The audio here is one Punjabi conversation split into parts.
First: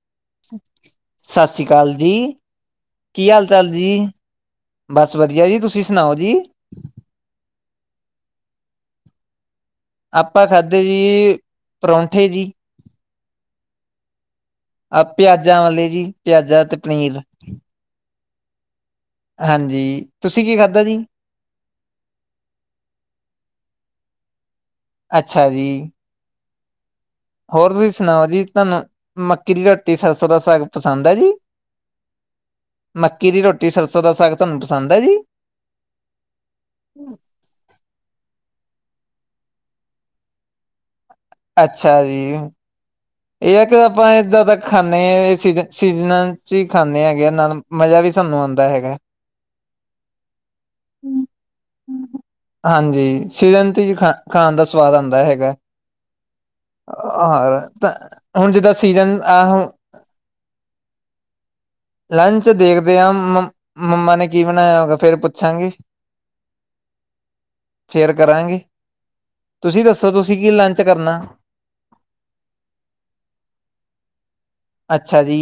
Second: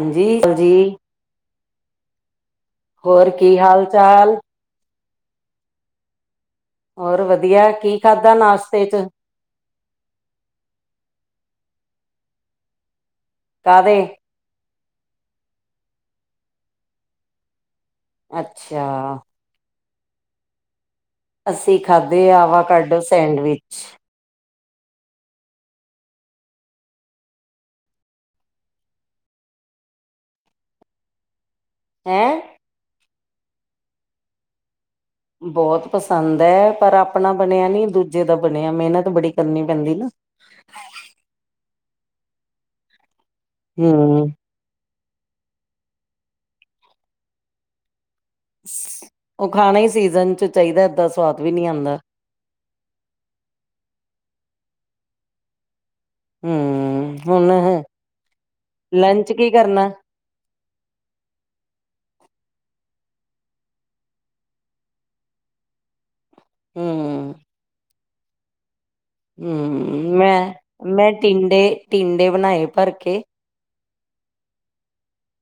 ਹਾਂਜੀ ਹਾਂਜੀ, ਕਾਲ ਜੀ, ਹੋਰ ਕੀ ਹਾਲ ਚਾਲ? ਬਸ ਵਧੀਆ ਜੀ, ਤੁਸੀਂ ਸੁਣਾਓ ਜੀ? ਹੋਰ ਵਧੀਆ, ਕੀ ਖਾਧਾ ਨਾਸ਼ਤੇ ਚ? ਆਪਾਂ ਖਾਧੇ ਜੀ ਪਰੌਂਠੇ ਜੀ, ਕਾਦੇ? ਆ ਪਿਆਜ਼ਾਂ ਵਾਲੇ ਜੀ ਪਿਆਜ਼ਾ ਤੇ ਪਨੀਰ ਅੱਛਾ, ਹਾਂਜੀ, ਤੁਸੀਂ ਕੀ ਖਾਧਾ ਜੀ? ਅਸੀਂ ਖਾਧੇ ਆਵਾ ਕੱਢੋ ਸੈਂਡਵਿਚ? ਅੱਛਾ ਜੀ, ਹੋਰ ਤੁਸੀਂ ਸੁਣਾਓ ਜੀ ਤੁਹਾਨੂੰ ਮੱਕੀ ਦੀ ਰੋਟੀ ਸਰਸੋਂ ਦਾ ਸਾਗ ਪਸੰਦ ਹੈ ਜੀ? ਹੈਂ, ਮੱਕੀ ਦੀ ਰੋਟੀ ਸਰਸੋਂ ਦਾ ਸਾਗ ਤੁਹਾਨੂੰ ਪਸੰਦ ਹੈ ਜੀ? ਬਹੁਤ ਪਸੰਦ ਹੈ ਪਰ ਆਪਣਾ ਬਣਿਆ ਨੀ ਦੂਜੇ ਦਾ ਬਣਿਆ ਮਿਹਨਤ ਬੜੀ ਕਰਨੀ ਪੈਂਦੀ ਨਾ। ਅੱਛਾ ਜੀ, ਇਹ ਕਿ ਆਪਾਂ ਹਮ ਏਦਾਂ ਦਾ ਖਾਂ, ਖਾਂਦੇ ਹੈ ਸੀਜਨਾਂ ਚ ਹੀ ਖਾਂਦੇ ਹੈਗੇ ਆ ਨਾਲ ਮਜ਼ਾ ਵੀ ਸਾਨੂੰ ਆਉਂਦਾ ਹੈਗਾ ਉਹ ਖਾਣਾ ਹੀ ਸੀਜਨ ਚ ਚਾਹੀਦਾ ਏਦਾਂ ਸਵਾਦ ਵੀ ਨਹੀਂੀ ਆਉਂਦਾ ਹਾਂਜੀ ਸੀਜ਼ਨ ਤੇ ਖਾ ਖਾਣ ਦਾ ਸਵਾਦ ਆਂਦਾ ਹੈਗਾ। ਹੂੰ, ਹੁਣ ਆਹਾਰ ਹੈ ਤਾਂ ਹੁਣ ਜਿੱਦਾਂ ਸੀਜਨ ਅਹ ਲੰਚ ਦੇਖਦੇ ਆ ਮੰਮਾ ਨੇ ਕੀ ਬਣਾਇਆ ਹੋਗਾ ਫੇਰ ਪੁੱਛਾਂਗੀ। ਹੂੰ। ਫੇਰ ਕਰਾਂਗੇ। ਤੁਸੀਂ ਦੱਸੋ ਹੂੰ ਤੁਸੀਂ ਕੀ ਲੰਚ ਮੈਂ- ਮੈਂ ਕਰਨਾ ਟਿੰਡੇ- ਟਿੰਡੇ ਬਣਾਏ ਭਰ ਕੇ। ਓਕੇ ਅੱਛਾ ਜੀ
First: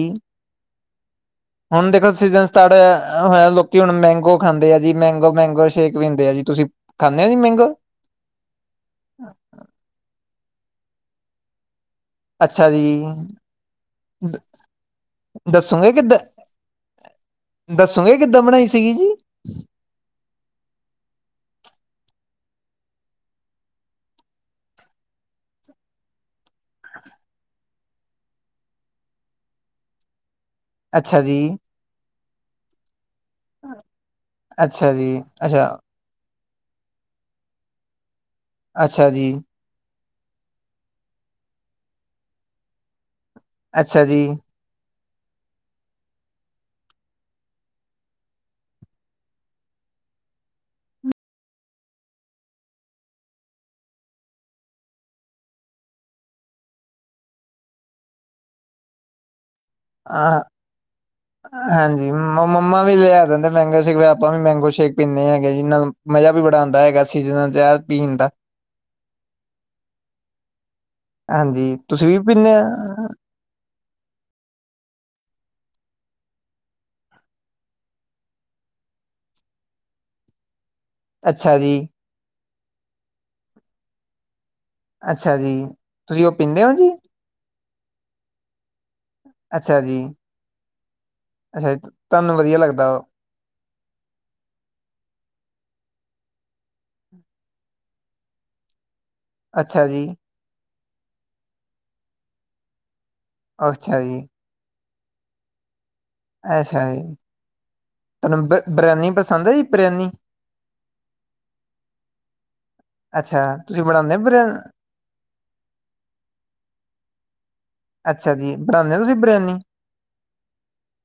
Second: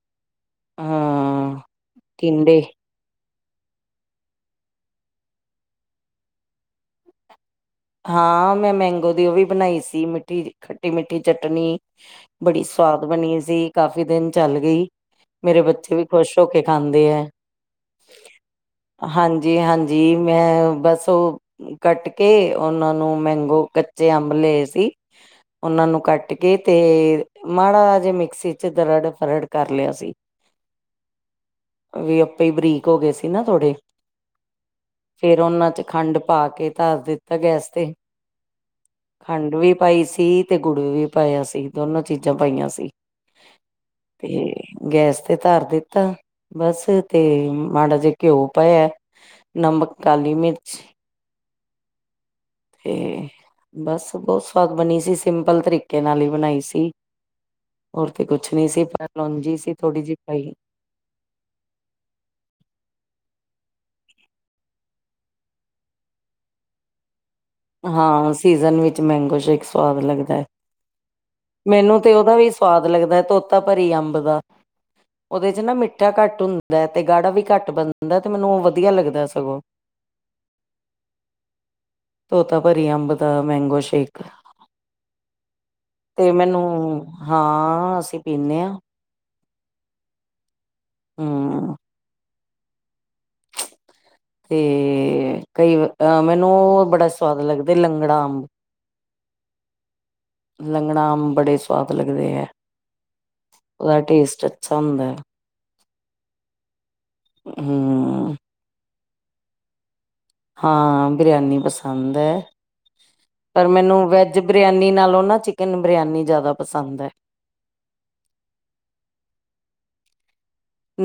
ਹਾਂ ਹੁਣ ਦੇਖੋ ਸੀਜਨ ਟਿੰਡੇ ਸਟਾਰਟ ਹੋਇਆ। ਹਾਂ ਲੋਕੀ ਹੁਣ ਮੈਂਗੋ ਖਾਂਦੇ ਆ ਜੀ, ਮੈਂਗੋ- ਮੈਂਗੋ ਸ਼ੇਕ ਪੀਂਦੇ ਆ ਜੀ ਤੁਸੀਂ ਖਾਂਦੇ ਹੋ ਜੀ ਮੈਂਗੋ। ਹਾਂ ਮੈਂ ਮੈਂਗੋ ਦੀ ਉਹ ਵੀ ਬਣਾਈ ਸੀ ਮਿੱਟੀ ਖੱਟੀ ਮਿੱਠੀ ਚਟਣੀ। ਬੜੀ ਅੱਛਾ ਜੀ ਸਵਾਦ ਬਣੀ ਸੀ ਕਾਫ਼ੀ ਦਿਨ ਚੱਲ ਗਈ, ਮੇਰੇ ਦੱਸੋਗੇ ਬੱਚੇ ਵੀ ਕਿੱਦਾਂ ਖੁਸ਼ ਹੋ ਕੇ ਖਾਂਦੇ ਹੈ ਦੱਸੋਗੇ ਕਿੱਦਾਂ ਬਣਾਈ ਸੀਗੀ ਜੀ ਹਾਂਜੀ -ਹਾਂਜੀ ਮੈਂ ਬਸ ਉਹ ਕੱਟ ਕੇ ਉਹਨਾਂ ਨੂੰ ਮੈਂਗੋ ਕੱਚੇ ਅੰਬ ਲਏ ਸੀ, ਉਹਨਾਂ ਨੂੰ ਕੱਟ ਕੇ ਤੇ ਮਾੜਾ ਜੇ ਮਿਕਸੀ ਚ ਦਰੜ -ਫਰੜ ਕਰ ਲਿਆ ਸੀ। ਅੱਛਾ ਜੀ ਵੀ ਆਪੇ ਹੀ ਬਰੀਕ ਹੋ ਗਏ ਸੀ ਨਾ ਥੋੜੇ ਅੱਛਾ ਜੀ ਫੇਰ ਅੱਛਾ ਉਹਨਾਂ ਚ ਖੰਡ ਪਾ ਕੇ ਧਰਦੇ ਤਾਂ ਗੈਸ ਤੇ। ਅੱਛਾ ਜੀ ਖੰਡ ਵੀ ਪਾਈ ਸੀ। ਤੀਹ ਤੇ ਗੁੜ ਵੀ ਪਾਇਆ ਸੀ, ਦੋਨੋ ਚੀਜ਼ਾਂ ਪਾਈਆਂ ਸੀ। ਅੱਛਾ ਜੀ ਤੇ ਗੈਸ ਤੇ ਧਰ ਦਿੱਤਾ ਬਸ ਤੇ ਮਾੜਾ ਜਿਹਾ ਘਿਓ ਪਾਇਆ, ਨਮਕ ਕਾਲੀ ਮਿਰਚ ਤੇ ਬਸ ਬਹੁਤ ਸਵਾਦ ਬਣੀ ਸੀ, ਸਿੰਪਲ ਤਰੀਕੇ ਨਾਲ ਹੀ ਬਣਾਈ ਸੀ ਹੋਰ ਤੇ ਕੁਛ ਨੀ ਸੀ ਪਰ ਲੋਂਜੀ ਸੀ ਥੋੜੀ ਜਿਹੀ ਆ ਪਾਈ ਹਾਂਜੀ ਮੰਮਾ ਮੰਮਾ ਵੀ ਲਿਆ ਦਿੰਦੇ। ਮੈਂਗੋ ਸ਼ੇਕ ਆਪਾਂ ਵੀ ਮੈਂਗੋ ਸ਼ੇਕ ਪੀਂਦੇ ਹੈਗੇ ਜਿਹਦੇ ਨਾਲ ਮਜ਼ਾ ਵੀ ਬੜਾ ਆਂਦਾ ਹੈਗਾ ਸੀਜ਼ਨ ਹਾਂ ਸੀਜਨ ਵਿੱਚ ਮੈਂਗੋ ਸ਼ੇਕ ਇੱਕ ਸਵਾਦ ਲੱਗਦਾ ਹੈ ਹਾਂਜੀ ਮੈਨੂੰ ਤੁਸੀਂ ਤੇ ਉਹਦਾ ਵੀ ਪੀਂਦੇ ਆ ਸਵਾਦ ਲੱਗਦਾ ਤੋਤਾ ਭਰੀ ਅੰਬ ਦਾ ਉਹਦੇ ਚ ਨਾ ਮਿੱਠਾ ਘੱਟ ਹੁੰਦਾ ਤੇ ਗਾੜਾ ਵੀ ਘੱਟ ਬਣਦਾ ਤੇ ਮੈਨੂੰ ਉਹ ਵਧੀਆ ਲੱਗਦਾ ਸਗੋਂ ਅੱਛਾ ਜੀ ਤੋਤਾ ਭਰੀ ਅੰਬ ਦਾ ਮੈਂਗੋ ਸ਼ੇਕ। ਅੱਛਾ ਜੀ, ਤੁਸੀਂ ਤੇ ਉਹ ਮੈਨੂੰ ਪੀਂਦੇ ਹੋ ਜੀ। ਹਾਂ ਅਸੀਂ ਪੀਂਨੇ ਹਾਂ। ਅੱਛਾ ਜੀ ਹਮ ਅੱਛਾ ਤਾਂ ਮੈਨੂੰ ਵਧੀਆ ਲੱਗਦਾ ਵਾ ਤੇ ਕਈ ਵਾ ਮੈਨੂੰ ਉਹ ਬੜਾ ਸਵਾਦ ਲੱਗਦਾ ਲੰਗੜਾ ਅੰਬ ਅੱਛਾ ਜੀ ਲੰਗਣਾ ਆਮ ਬੜੇ ਸਆਦ ਲੱਗਦੇ ਹੈ ਅੱਛਾ ਉਹਓਦਾ ਜੀ ਟੇਸਟ ਅੱਛਾ ਹੁੰਦਾ ਹ ਅੱਛਾ ਜੀ ਹਮ ਤਨੂੰ ਬਰਿਆ ਪਸੰਦ ਹੈ ਜੀ ਪ੍ਰਿਆਨੀ ਹਾਂ ਬਿਰਿਆਨੀ ਪਸੰਦ ਹੈ ਅੱਛਾ ਪਰ ਤੁਸੀਂ ਮੈਨੂੰ ਬਣਾਉਂਦੇ ਹੋ ਵੈਜ ਬਰਿਆ ਬਿਰਿਆਨੀ ਨਾਲੋਂ ਨਾ ਚਿਕਨ ਬਿਰਿਆਨੀ ਜ਼ਿਆਦਾ ਪਸੰਦ ਹੈ ਅੱਛਾ ਜੀ ਬਣਾਉਦੇ ਹੋ ਤੁਸੀਂ ਬਰਿਆਨੀ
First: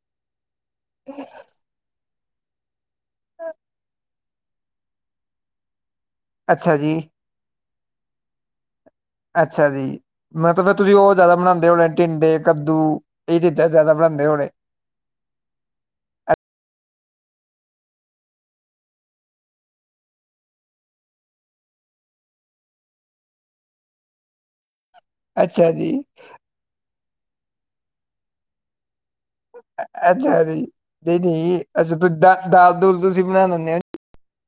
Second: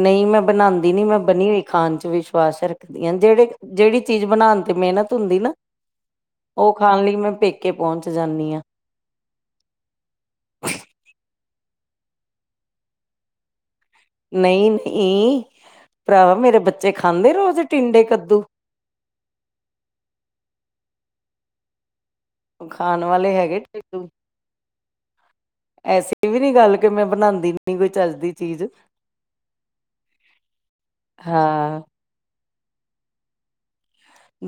ਨਹੀਂ ਮੈਂ ਬਣਾਉਦੀ ਨੀ ਮੈਂ ਬਣੀ ਹੋਈ ਖਾਣ ਚ ਵੀ ਵਿਸ਼ਵਾਸ ਰੱਖਦੀਆਂ ਜਿਹੜੇ ਜਿਹੜੀ ਚੀਜ਼ ਬਣਾਉਣ ਤੇ ਮਿਹਨਤ ਹੁੰਦੀ ਨਾ ਉਹ ਅੱਛਾ ਜੀ ਖਾਣ ਲਈ ਮੈਂ ਪੇ ਕੇ ਪਹੁੰਚ ਜਾਂਦੀ ਹਾਂ ਅੱਛਾ ਜੀ ਮਤਲਬ ਫ ਤੁਸੀਂ ਉਹ ਜ਼ਿਆਦਾ ਬਣਾਉਦੇ ਣੇ ਟਿੰਡੇ ਕੱਦੂ ਇਹ ਦਿੱਤੇ ਨਹੀਂ ਨਹੀਂ ਭਰਾਵਾ ਮੇਰੇ ਬੱਚੇ ਬੱਚੇ ਖਾਂਦੇ ਰੋਜ਼ ਟਿੰਡੇ ਕੱਦੂ ਖਾਣ ਵਾਲੇ ਹੈਗੇ ਟਿੱਡੂ ਅੱਛਾ ਜੀ, ਐਸੀ ਵੀ ਨੀ ਗੱਲ ਕਿ ਮੈਂ ਬਣਾਉਂਦੀ ਨ ਕੋਈ ਚਜਦੀ ਚੀਜ਼ ਅੱਛਾ ਅ ਦੇਦੀ ਹਾਂ। ਅੱਛਾ ਤੁਂ ਦਾਲ ਦੁਲ ਤੁਸੀਂ ਬਣਾ ਦਿੰਦੇ ਹੋ ਜੀ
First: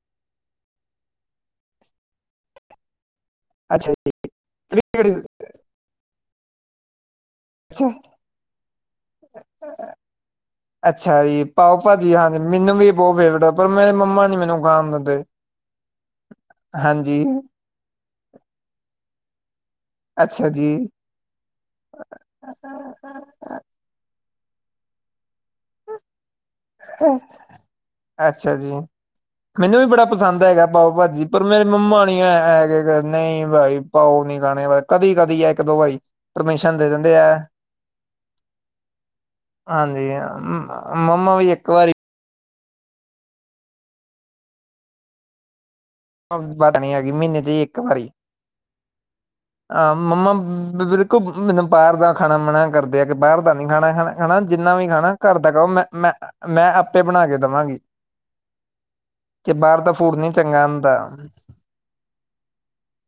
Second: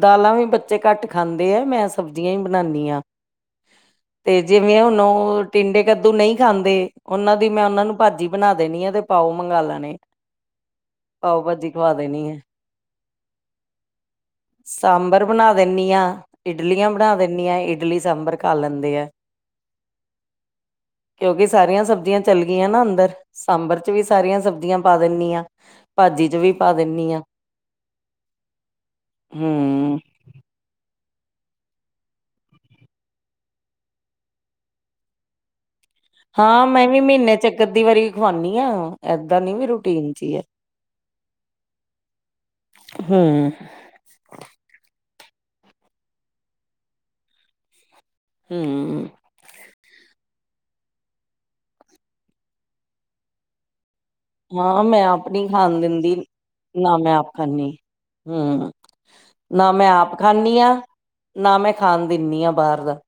ਦਾਲਾਂ ਵੀ ਬੱਚੇ ਘੱਟ ਖਾਂਦੇ ਆ ਮੈਂ ਸਬਜ਼ੀਆਂ ਹੀ ਬਣਾਉਂਦੀ ਹਾਂ ਅੱਛਾ ਜੀ, ਤੇ ਜਿਵੇਂ ਬੜੀ- ਹੁਣ ਬੜੀ- ਟਿੰਡੇ ਕੱਦੂ ਨਹੀਂ ਖਾਂਦੇ ਉਹਨਾਂ ਦੀ ਮੈਂ ਉਹਨਾਂ ਨੂੰ ਭਾਜੀ ਬਣਾ ਦੇਣੀ ਆ ਤੇ ਪਾਓ ਮੰਗਵਾ ਲੈਣੇ ਅੱਛਾ ਜੀ ਪਾਓ ਖਵਾ ਭਾਜੀ ਦੇਣੀ ਹਾਂਜੀ ਹੈ। ਮੈਨੂੰ ਵੀ ਬਹੁਤ ਫੇਵਰੇਟ ਪਰ ਮੇਰੇ ਮੰਮਾ ਨੀ ਮੈਨੂੰ ਖਾਣ ਦਿੰਦੇ। ਸਾਂਬਰ ਬਣਾ ਦਿੰਦੀ ਹਾਂ ਇਡਲੀਆਂ ਬਣਾ ਹਾਂਜੀ, ਦਿੰਦੀ ਹਾਂ ਇਡਲੀ ਸਾਂਬਰ ਖਾ ਲੈਂਦੇ ਆ ਅੱਛਾ ਜੀ। ਕਿਉਂਕਿ ਸਾਰੀਆਂ ਸਬਜ਼ੀਆਂ ਚੱਲ ਗਈਆਂ ਨਾ ਅੰਦਰ ਸਾਂਬਰ ਚ ਵੀ ਸਾਰੀਆਂ ਸਬਜ਼ੀਆਂ ਪਾ ਦਿੰਦੀ ਹਾਂ ਭਾਜੀ ਚ ਵੀ ਪਾ ਦਿੰਦੀ ਹਾਂ ਅੱਛਾ ਜੀ ਮੈਨੂੰ ਵੀ ਹਮ। ਬੜਾ ਪਸੰਦ ਹੈਗਾ ਆਹੋ ਭਾਜੀ ਪਰ ਮੇਰੇ ਮੰਮਾ ਨੀ ਨਹੀਂ ਭਾਈ ਪਾਓ ਨੀ ਖਾਣੇ ਕਦੀ ਕਦੀ ਆ ਇੱਕ ਦੋ ਭਾਈ ਹਾਂ ਮੈਂ ਵੀ ਮਹੀਨੇ ਚੱਕ ਅੱਧੀ ਵਾਰੀ ਖਵਾਉਾਨਦੀ ਹਾਂ ਏਦਾਂ ਨੀ ਵੀ ਹਾਂਜੀ, ਰੂਟੀਨ ਚ ਹੀ ਹੈ ਮ- ਮੰਮਾ ਵੀ ਇੱਕ ਵਾਰੀ ਹੂੰ, ਵਤ ਨ ਹੈਗੀ ਮਹੀਨੇ ਦੀ ਇੱਕ ਵਾਰੀ ਹੂੰ, ਹਾਂ ਮੰਮਾ ਬਿਲਕੁਲ ਮੈਨੂੰ ਬਾਹਰ ਦਾ ਖਾਣਾ ਮਨਾ ਕਰਦੇ ਆ ਕਿ ਬਾਹਰ ਦਾ ਨੀ ਖਾਣਾ ਹਨਾ। ਹਨਾ ਜਿੰਨਾ ਹਾਂ ਵੀ ਮੈਂ ਖਾਣਾ ਆਪ ਘਰ ਨੀ ਦਾ ਕੋ ਖਾਣ ਦਿੰਦੀ ਮੈਂ-ਮੈਂ-ਮੈਂ, ਨਾ ਆਪੇ ਮੈਂ ਬਣਾ ਆਪ ਕੇ ਖਾਂਦੀ ਦੇਵਾਂਗੀ ਹੂੰ ਕਿ ਨਾ ਬਾਹਰ ਮੈਂ ਤਾਂ ਫੂਡ ਆਪ ਨੀ ਖਾਂਦੀ ਚੰਗਾ। ਹਾਂ ਨਾ ਮੈਂ ਖਾਣ ਦਿੰਦੀ ਆ ਬਾਹਰ ਦਾ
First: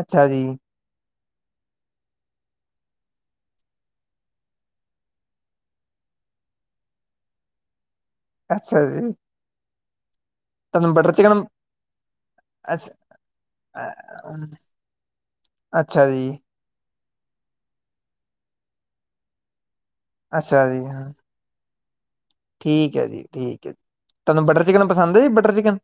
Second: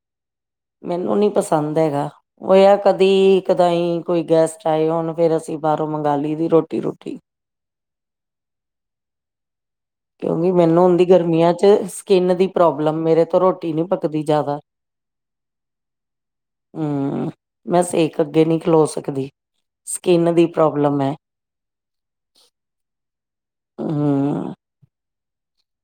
ਅੱਛਾ ਜੀ ਮੈਨੂੰ ਨੀ, ਪਸੰਦ ਹੈਗਾ ਉਹ ਆ ਕਦੀ ਕਦਾਈ ਕੋਈ ਗੈਸਟ ਆਏ ਹੋੁਣ ਫੇਰ ਅਸੀਂ ਬਾਹਰੋਂ ਮੰਗ ਲਈ ਦੀ ਰੋਟੀ ਰੋਟੀ ਅੱਛਾ ਜੀ, ਕਿਉਂਕਿ ਮੈਨੂੰ ਤੁਹਾਨੂੰ ਹਦੀ ਬਟਰ ਚਿਕਨ ਗਰਮੀਆਂ ਚ ਸਕਿੰਨ ਦੀ ਅੱਛ ਪ੍ਰੋਬਲਮ ਮੇਰੇ ਤੋਂ ਰੋਟੀ ਨੀ ਅ ਪਕਦੀ ਜ਼ਿਆਦਾ ਅੱਛਾ ਜੀ ਹੂੰ, ਹੂੰ, ਮੈਂ ਸੇਕ ਅੱਗੇ ਨੀ ਖਲੋ ਸਕਦੀ। ਸਕਿੰਨ ਦੀ ਅੱਛਾ ਜੀ ਪ੍ਰੋਬਲਮ ਹਾਂ, ਹੈ। ਠੀਕ ਹੈ ਜੀ ਠੀਕ ਹੈ ਜੀ ਤੁਹਾਨੂੰ ਹੂੰ, ਬਟਰ ਚਿਕਨ ਪਸੰਦ ਐ ਬਟਰ ਚਿਕਨ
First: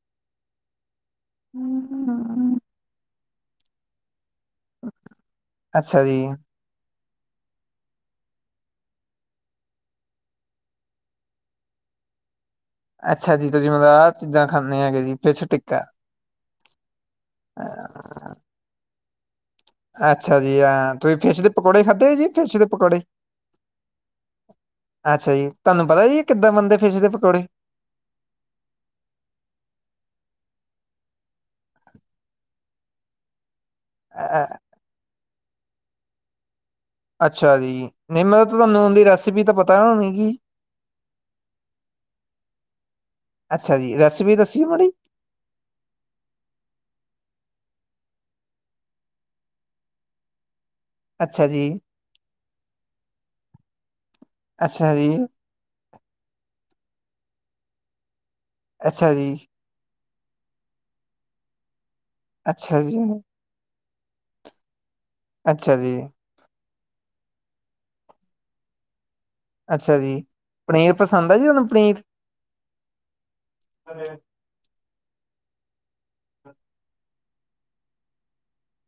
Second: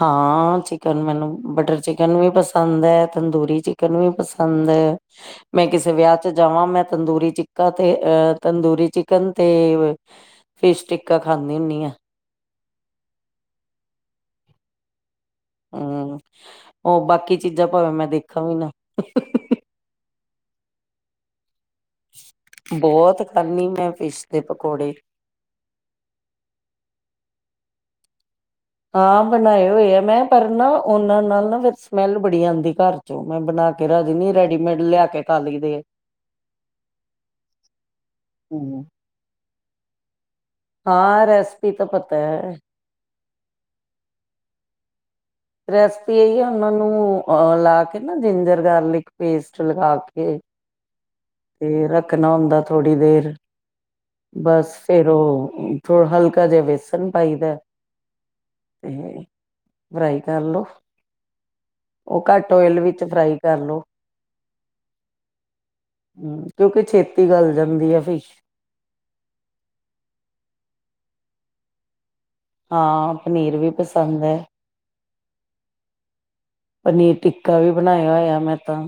ਹਾਂ ਚਿਕਨ ਮੈਨੂੰ ਬਟਰ ਚਿਕਨ ਵੀ ਪਸੰਦ ਹੈ। ਤੰਦੂਰੀ ਚਿਕਨ ਵੀ, ਪਸੰਦ ਮੈਂ ਕਿਸੇ ਅੱਛਾ ਜੀ ਵਿਆਹ ਚ ਜਾਵਾਂ ਮੈਂ ਤੰਦੂਰੀ ਚਿੱਕਾ ਤੇ ਅਹ ਤੰਦੂਰੀ ਚਿਕਨ ਤੇ ਫਿਸ਼ ਟਿੱਕਾ ਖਾਂਦੀ ਹੁੰਦੀ ਆ। ਅੱਛਾ ਜੀ ਤੁਸੀਂ ਮਤਲਬ ਆਹ ਚੀਜ਼ਾਂ ਖਾਂਦੇ ਹੈਗੇ ਜੀ। ਫਿਸ਼ ਟਿੱਕਾ ਹੂੰ ਹੋ ਬਾਕੀ ਚੀਜ਼ਾਂ ਭਾਵੇਂ ਮੈਂ ਦੇਖਾਂ ਵੀ ਨਾ, [unintelligible] ਅੱਛਾ ਜੀ ਹਾਂ ਤੁਸੀਂ ਫਿਸ਼ ਪਕੌੜੇ ਖਾਧੇ ਜੀ ਫਿਸ਼ ਦੇ ਪਕੌੜੇ ਬਹੁਤ ਖਾਂਨੀ ਮੈਂ ਫਿਸ਼ ਦੇ ਪਕੌੜੇ। ਅੱਛਾ ਜੀ ਤੁਹਾਨੂੰ ਪਤਾ ਜੀ ਕਿੱਦਾਂ ਬੰਦੇ ਫਿਸ ਦੇ ਪਕੌੜੇ ਹਾਂ ਬਣਾਏ ਹੋਏ ਆ ਮੈਂ ਪਰ ਨਾ ਉਹਨਾਂ ਨਾਲ ਨਾ ਫਿਰ ਸਮੈਲ ਬੜੀ ਆਦੀ ਘਰ ਚੋਂ ਮੈਂ ਬਣਾ ਕੇ ਰਜ ਅ ਨ ਅ ਰੈਡੀਮੇਡ ਲਿਆ ਕੇ, ਕੱਲ ਦੇ ਅੱਛਾ ਜੀ ਨਹੀਂ ਮਤ ਤੁਹਾਨੂੰ ਹੂੰ। ਉਹਦੀ ਰੈਸਪੀ ਤਾਂ ਪ ਪਤਾ ਮ ਹਾਂ ਰੈਸਪੀ ਤਾਂ ਪਤਾ ਹੈ। ਰੇਸਪੀ ਦਸੀ ਮਾੜੀ, ਰੈਸਪੀ ਇਹੀ ਆ ਉਹਨਾਂ ਨੂੰ ਅਹ ਲਾ ਕੇ ਨਾ ਜਿੰਜਰ ਗਾਰਲਿਕ ਪੇਸਟ ਲਗਾ ਕੇ ਅੱਛਾ ਜੀ, ਤੇ ਰੱਖਣਾ ਹੁੰਦਾ ਥੋੜ੍ਹੀ ਦੇਰ ਬਸ ਅੱਛਾ ਫੇਰ ਜੀ, ਉਹ ਹਲਕਾ ਜਿਹਾ ਵੇਸ ਨ ਪਈਦਾ, ਅੱਛਾ ਜੀ, ਬ੍ਰਈਟ [inaudible] ਉਹ ਘੱਟ ਓਇਲ ਅੱਛਾ ਜੀ, ਵਿੱਚ ਫਰਾਈ ਕਰ ਲਉ ਅੱਛਾ ਜੀ ਹਮ ਕਿਉਂਕਿ ਛੇਤੀ ਗੱਲ ਜਾਂਦੀ ਆ ਫਿਸ਼ ਅੱਛਾ ਜੀ ਪਨੀਰ ਪਸੰਦ ਆ ਜੀ ਉਹਨੂੰ ਪਨੀਰ ਹਾਂ ਪਨੀਰ ਵੀ ਪਸੰਦ ਹੈ ਪਨੀਰ ਟਿੱਕਾ ਵੀ ਬਣਾਇਆ ਹੋਇਆ ਮੈਂ ਤਾਂ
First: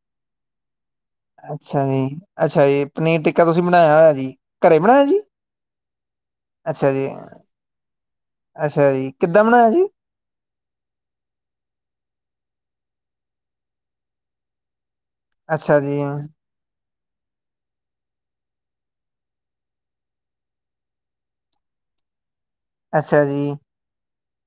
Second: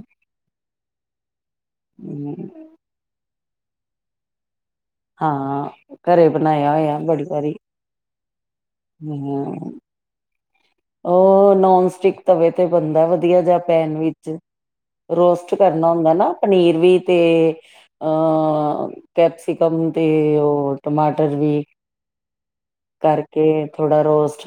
ਅੱਛਾ ਜੀ ਹਮ, ਅੱਛਾ ਜੀ ਪਨੀਰ ਤੀ ਤੁਸੀਂ ਬਣਾਇਆ ਹੋਇਆ ਜੀ ਘਰੇ ਬਣਾਇਆ ਜੀ? ਹਾਂ ਘਰੇ ਬਣਾਇਆ ਅੱਛਾ ਹੋਇਆ ਜੀ, ਬੜੀ ਵਾਰੀ ਅੱਛਾ ਜੀ ਕਿੱਦਾਂ ਬਣਾਇਆ ਹਮ ਜੀ ਉਹ ਨੋਨ ਸਟਿਕ ਤਵੇ ਤੇ ਬਣਦਾ ਵਧੀਆ ਜਾ ਪੈਨ ਵਿਚ ਰੋਸਟ ਅੱਛਾ ਕਰਨਾ ਜੀ, ਹੁੰਦਾ ਨਾ ਪਨੀਰ ਵੀ ਤੇ ਅਹ ਕੈਪਸਿਕਮ ਤੇ ਉਹ ਟਮਾਟਰ ਵੀ ਅੱਛਾ ਜੀ, ਕਰਕੇ ਥੋੜਾ ਰੋਸ [inaudible]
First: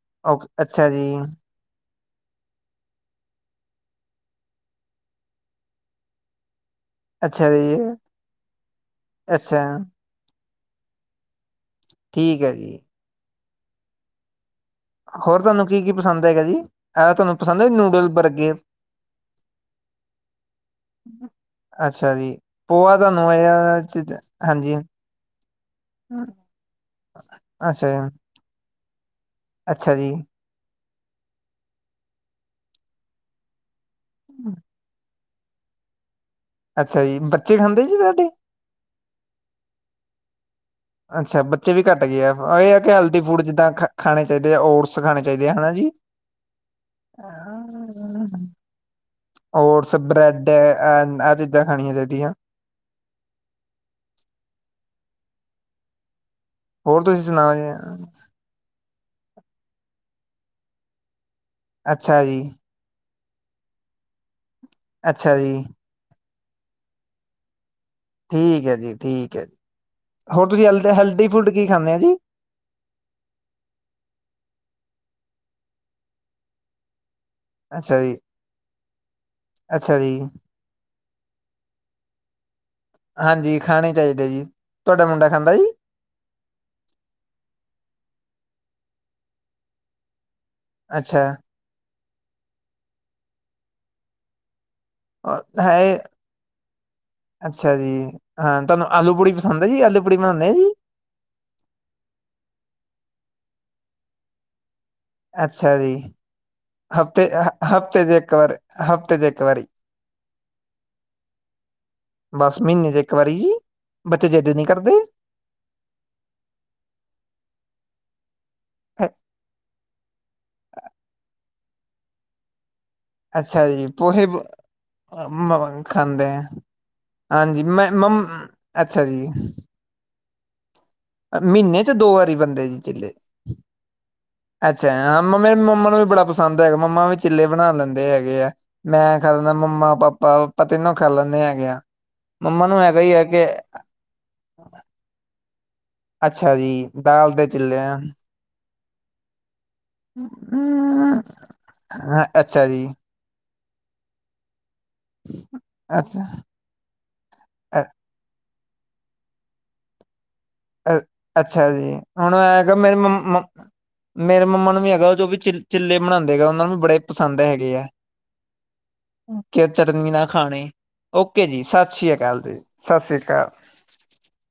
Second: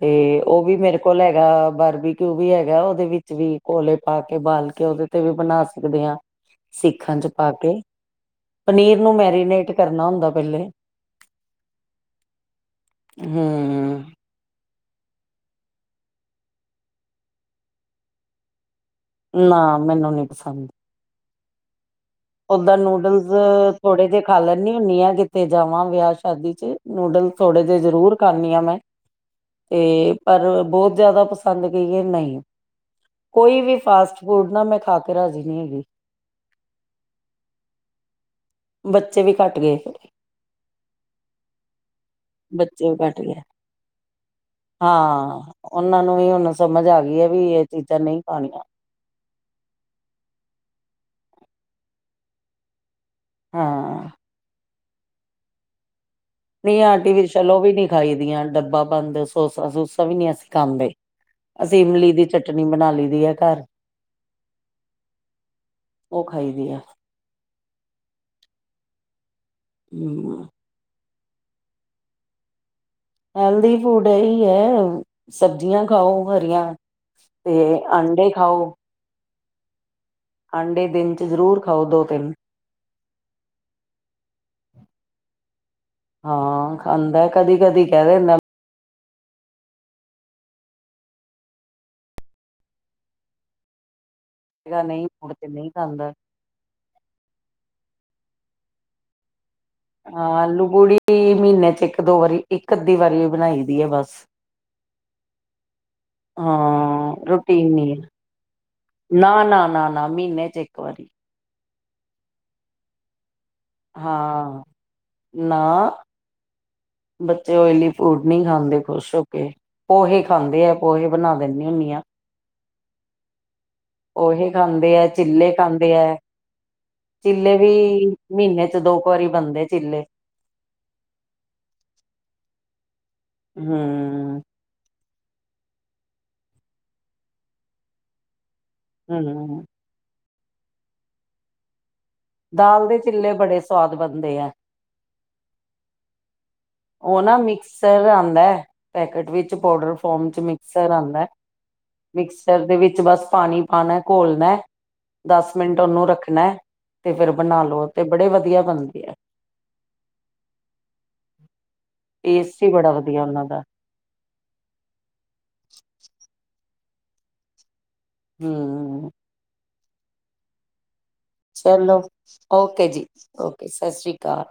ਤੇ ਓਕ ਉਹ ਵੀ ਅੱਛਾ ਮੇਰੇ ਜੀ, ਕੋਲ ਹੈਗਾ ਬਾਰਬੀ ਕਿਉ ਵੀ ਹੈਗਾ ਉਹਦੇ ਵਿੱਚ ਵੀ ਕੋਲੇ ਪਾ ਕੇ ਬਾਲ ਕੇ ਉਹਦੇ ਤੇ ਵੀ ਬਣਾ ਸਕਦੇ ਹਾਂ ਸਿੱਖਾਂ ਚ ਪਾ ਅੱਛਾ ਜੀ, ਕੇ ਪਨੀਰ ਨੂੰ ਅੱਛਾ, ਮੈਰੀਨੇਟ ਕਰਨਾ ਹੁੰਦਾ ਪਹਿਲੇ ਠੀਕ ਹੈ ਜੀ ਹਮ ਹੋਰ ਤੁਹਾਨੂੰ ਕੀ ਕੀ ਪਸੰਦ ਹੈਗਾ ਜੀ ਇਹ ਤੁਹਾਨੂੰ ਪਸੰਦ ਹੈੀ ਨੂਡਲ ਬਰਗੇਰ ਨਾ ਮੈਨੂੰ ਨੀ ਪਸੰਦ [inaudible] ਜੀ ਓਦਾਂ ਪੋਆ ਤੁਹਾਨੂੰ ਨੂਡਲਸ ਇਹ ਥੋੜੇ ਚੀਜ਼ ਜਿਹੇ ਖਾ ਲੈਦੀ ਹਾਂਜੀ ਹੁੰਦੀ ਆ ਕਿੱਥੇ ਜਾਵਾਂ ਵਿਆਹ ਸ਼ਾਦੀ ਚ ਨੂਡਲਸ ਥੋੜੇ ਜਹੇ ਅੱਛਾ ਜੀ ਜ਼ਰੂਰ ਖਾਦੀ ਆ ਮੈਂ ਅੱਛਾ ਜੀ ਤੇ ਪਰ ਬਹੁਤ ਜ਼ਿਆਦਾ ਪਸੰਦ ਨ ਕਹੀਏ ਨਹੀਂ ਕੋਈ ਵੀ ਫਾਸਟ ਫੂਡ ਨਾ ਮੈਂ ਖਾ ਕੇ ਰਾਜ਼ੀ ਨਹੀਂ ਹੈਗੀ ਅੱਛਾ ਜੀ ਬੱਚੇ ਖਾਂਦੇ ਜੀ ਤੋਡੇ ਬੱਚੇ ਵੀ ਘੱਟ ਗਏ ਅੱਛਾ ਬੱਚੇ ਵੀ ਘੱਟ ਗਏ ਆ ਬੱਚੇ ਵੀ ਇਹਲ ਘੱਟ ਗਏ ਫੂਡ ਜਿੱਦਾਂ ਖਾਣੇ ਚਾਹੀਦੇ ਆ ਓਟਸ ਖਾਣੇ ਹਾਂ ਚਾਹੀਦੇ ਆ ਹਨਾ ਜੀ ਉਹਨਾਂ ਨੂੰ ਵੀ ਹੁਣ ਸਮਝ ਆ ਗਈ ਹੈ ਵੀ ਇਹ ਚੀਜ਼ਾਂ ਨਹੀਂ ਖਾਣੀਆਂ ਓਟਸ ਬ੍ਰੈਡ ਆਹ ਚੀਜ਼ਾਂ ਖਣੀਆਂ ਚਾਹੀਦੀਆਂ ਹਾਂ ਨਹੀਂ ਹੋਰ ਆਂਟੀ ਤੁਸੀਂ ਵੀ ਸੁਣਾਓ ਚਲੋ ਵੀ ਨੀ ਜੀ ਖਾਈ ਦੀਆਂ ਡੱਬਾ ਬੰਦ ਸੋਸਾ ਸੂਸਾ ਵੀ ਨਹੀਂ ਅਸੀਂ ਖਾਂਦੇ ਅਸੀਂ ਇਮਲੀ ਅੱਛਾ ਦੀ ਜੀ ਚਟਨੀ ਬਣਾ ਲਈ ਦੀ ਹੈ। ਘਰ ਅੱਛਾ ਜੀ । ਉਹ ਖਾਈ ਦੀ ਆ। ਠੀਕ ਹੈ ਜੀ, ਠੀਕ ਹੈ ਜੀ ਹਮ ਹੋਰ ਤੁਸੀਂ ਲੈੰਦੀ ਹਲਦੀ ਫੂਡ ਕੀ ਖਾਂਦੇ ਆ ਜੀ, ਹੈਲਦੀ ਫੂਡ ਇਹਹੀ ਹੈ। ਸਬਜ਼ੀਆਂ ਖਾਓ, ਹਰੀਆਂ ਤੇ ਅੱਛਾ ਜੀ ਆੰਡੇ ਖਾਓ ਅੱਛਾ ਜੀ ਅਡੇ ਦਿਨ ਜ਼ਰੂਰ ਖਾਓ। ਦੋ, ਤਿੰਨ ਹਾਂਜੀ ਖਾਣੇ ਚਾਹੀਦੇ ਜੀ ਤੁਹਾਡਾ ਮੁੰਡਾ ਖਾਂਦਾ ਜੀ ਹਾਂ, ਖਾਂਦਾ। ਕਦੀ -ਕਦੀ ਕਹਿ ਦਿੰਦਾ। ਅੱਛਾ। ਨਹੀਂ ਮੁੜ ਕੇ ਨਹੀਂ ਹੈ ਖਾਂਦਾ ।ਅੱਛਾ ਜੀ, ਹਾਂ, ਤਹਾਨੂੰ ਆਲੂ, ਪੁੜੀ ਪਸੰਦ ਹੈ ਜੀ ਆਲੂ ਪੂੜੀ ਹਾਂ ਬਣਾਉਂਦੇ ਆ ।ਆਲੂ, ਜੀ ਪੂੜੀ ਮਹੀਨੇ ਚ ਇੱਕ -ਦੋ ਵਾਰੀ ਇੱਕ ਅੱਧੀ ਵਾਰੀ ਉਹ ਬਣਾਈ ਦੀ ਹੈ ।ਬਸ ਅੱਛਾ ਜੀ ਹਾਂ ।ਹਫ਼ਤੇ- ਰੂਟੀਨ ਨੀ ਹੈ ਹਫ਼ਤੇ ਦੇ ਇੱਕ ਵਾਰ ਹਫ਼ਤੇ ਦੇ ਇੱਕ ਵਾਰੀ ਜੇ ਇੱਕ ਵਾਰੀ ਬਸ ਮਹੀਨੇ ਚ ਇੱਕ ਵਾਰੀ ਜੀ ਬੱਚੇ ਜਿੱਦ ਹਾਂ, ਨਹੀਂ ਕਰਦੇ ਨਾ, ਬੱਚੇ ਓਇਲੀ [inaudible] ਹੂੰ। ਨ ਖਾਂਦੇ ਅ ਖੁਸ਼ ਹੋ ਕੇ, ਪੋਹੇ ਖਾਂਦੇ ਹੈ ।ਪੋਹੇ ਬਣਾ ਦੇਦੇ ਦੀ ਹੁੰਦੀ ਹ ਅੱਛਾ ਜੀ ਪੋਹੇ ਬ ਓਹੀ ਖਾਂਦੇ ਹੈ, ਚਿੱਲੇ ਮ ਖਾਂਦੇ ਹੈ, ਆ ਚਿੱਲੇ ਹਾਂਜੀ ਵੀ ਮੈਂ ਮਮ ਮਹੀਨੇ ਚ ਦੋ ਅੱਛਾ ਕੁ ਜੀ ਵਾਰੀ ਬਣਦੇ ਚਿੱਲੇ। ਮਹੀਨੇ ਚ ਦੋ ਵਾਰੀ ਬੰਦੇ ਜੀ ਚਿੱਲੇ। ਹਮ ਅੱਛਾ, ਹਾਂ, ਮੰਮਾ- ਮੰਮਾ ਨੂੰ ਵੀ ਬੜਾ ਪਸੰਦ ਹੈਗਾ। ਮੰਮਾ ਵੀ ਚਿੱਲੇ ਬਣਾ ਲੈਂਦੇ ਹੈਗੇ ਆ। ਮੈਂ ਖਾਂਦਾ, ਹਮ ਮੰਮਾ- ਪਾਪਾ ਆਪਾਂ ਤੈਨੂੰ ਖਾ ਲੈਂਦੇ ਹੈਗੇ ਆ। ਮੰਮਾ ਨੂੰ ਦਾਲ ਦੇ ਹੈਗਾ ਹੀ ਹੈ ਚਿੱਲੇ ਕਿ ਬੜੇ ਸਵਾਦ ਬਣਦੇ ਹੈ। ਅੱਛਾ ਜੀ ਉਹ ਦਾਲ ਨਾ ਦੇ ਚਿੱਲੇ ਆ। ਮਿਕਸਰ ਆਉਂਦਾ। ਪੈਕੇਟ ਵਿੱਚ ਪਾਊਡਰ ਫੋਮ ਚ ਮਿਕਸਰ ਹਮ, ਆਉਂਦਾ ਹੈ। ਹਾਂ ਅੱਛਾ ਮਿਕਸਰ ਦੇ ਜੀ ਵਿੱਚ ਬਸ ਪਾਣੀ ਪਾਣਾ ਘੋਲਣਾ। ਦਸ ਮਿੰਟ ਉਹਨੂੰ ਅੱਛਾ ਰੱਖਣਾ ਤੇ ਫੇਰ ਬਣਾ ਅ ਲੋ ਤੇ ਬੜੇ ਵਧੀਆ। ਬਣਦੀ ਆ ਅ ਅੱਛਾ ਜੀ ਹੁਣ ਟੇਸਟ ਹੀ ਹੈਗਾ ਬੜਾ ਮੇਰੇ ਵਧੀਆ ਮੰ ਉਹਨਾਂ ਦਾ ਮੇਰੇ ਮੰਮਾ ਨੂੰ ਵੀ ਹੈਗਾ ਜੋ ਵੀ ਚ ਚਿੱਲੇ ਬਣਾਉਂਦੇ ਹੈ ਉਹਨਾਂ ਨੂੰ ਬੜੇ ਪਸੰਦ ਹੈਗੇ ਆ। ਹੂੰ, ਕਿ ਚਟਨੀ ਨਾ ਖਾਣੇ, ਓਕੇ ਜੀ ਸਤਿ ਚਲੋ ਸ੍ਰੀ ਅਕਾਲ ਜੀ ਓਕੇ ਸਤਿ ਸ੍ਰੀ ਅਕਾਲ, ਓਕੇ ਸਤਿ ਸ੍ਰੀ ਅਕਾਲ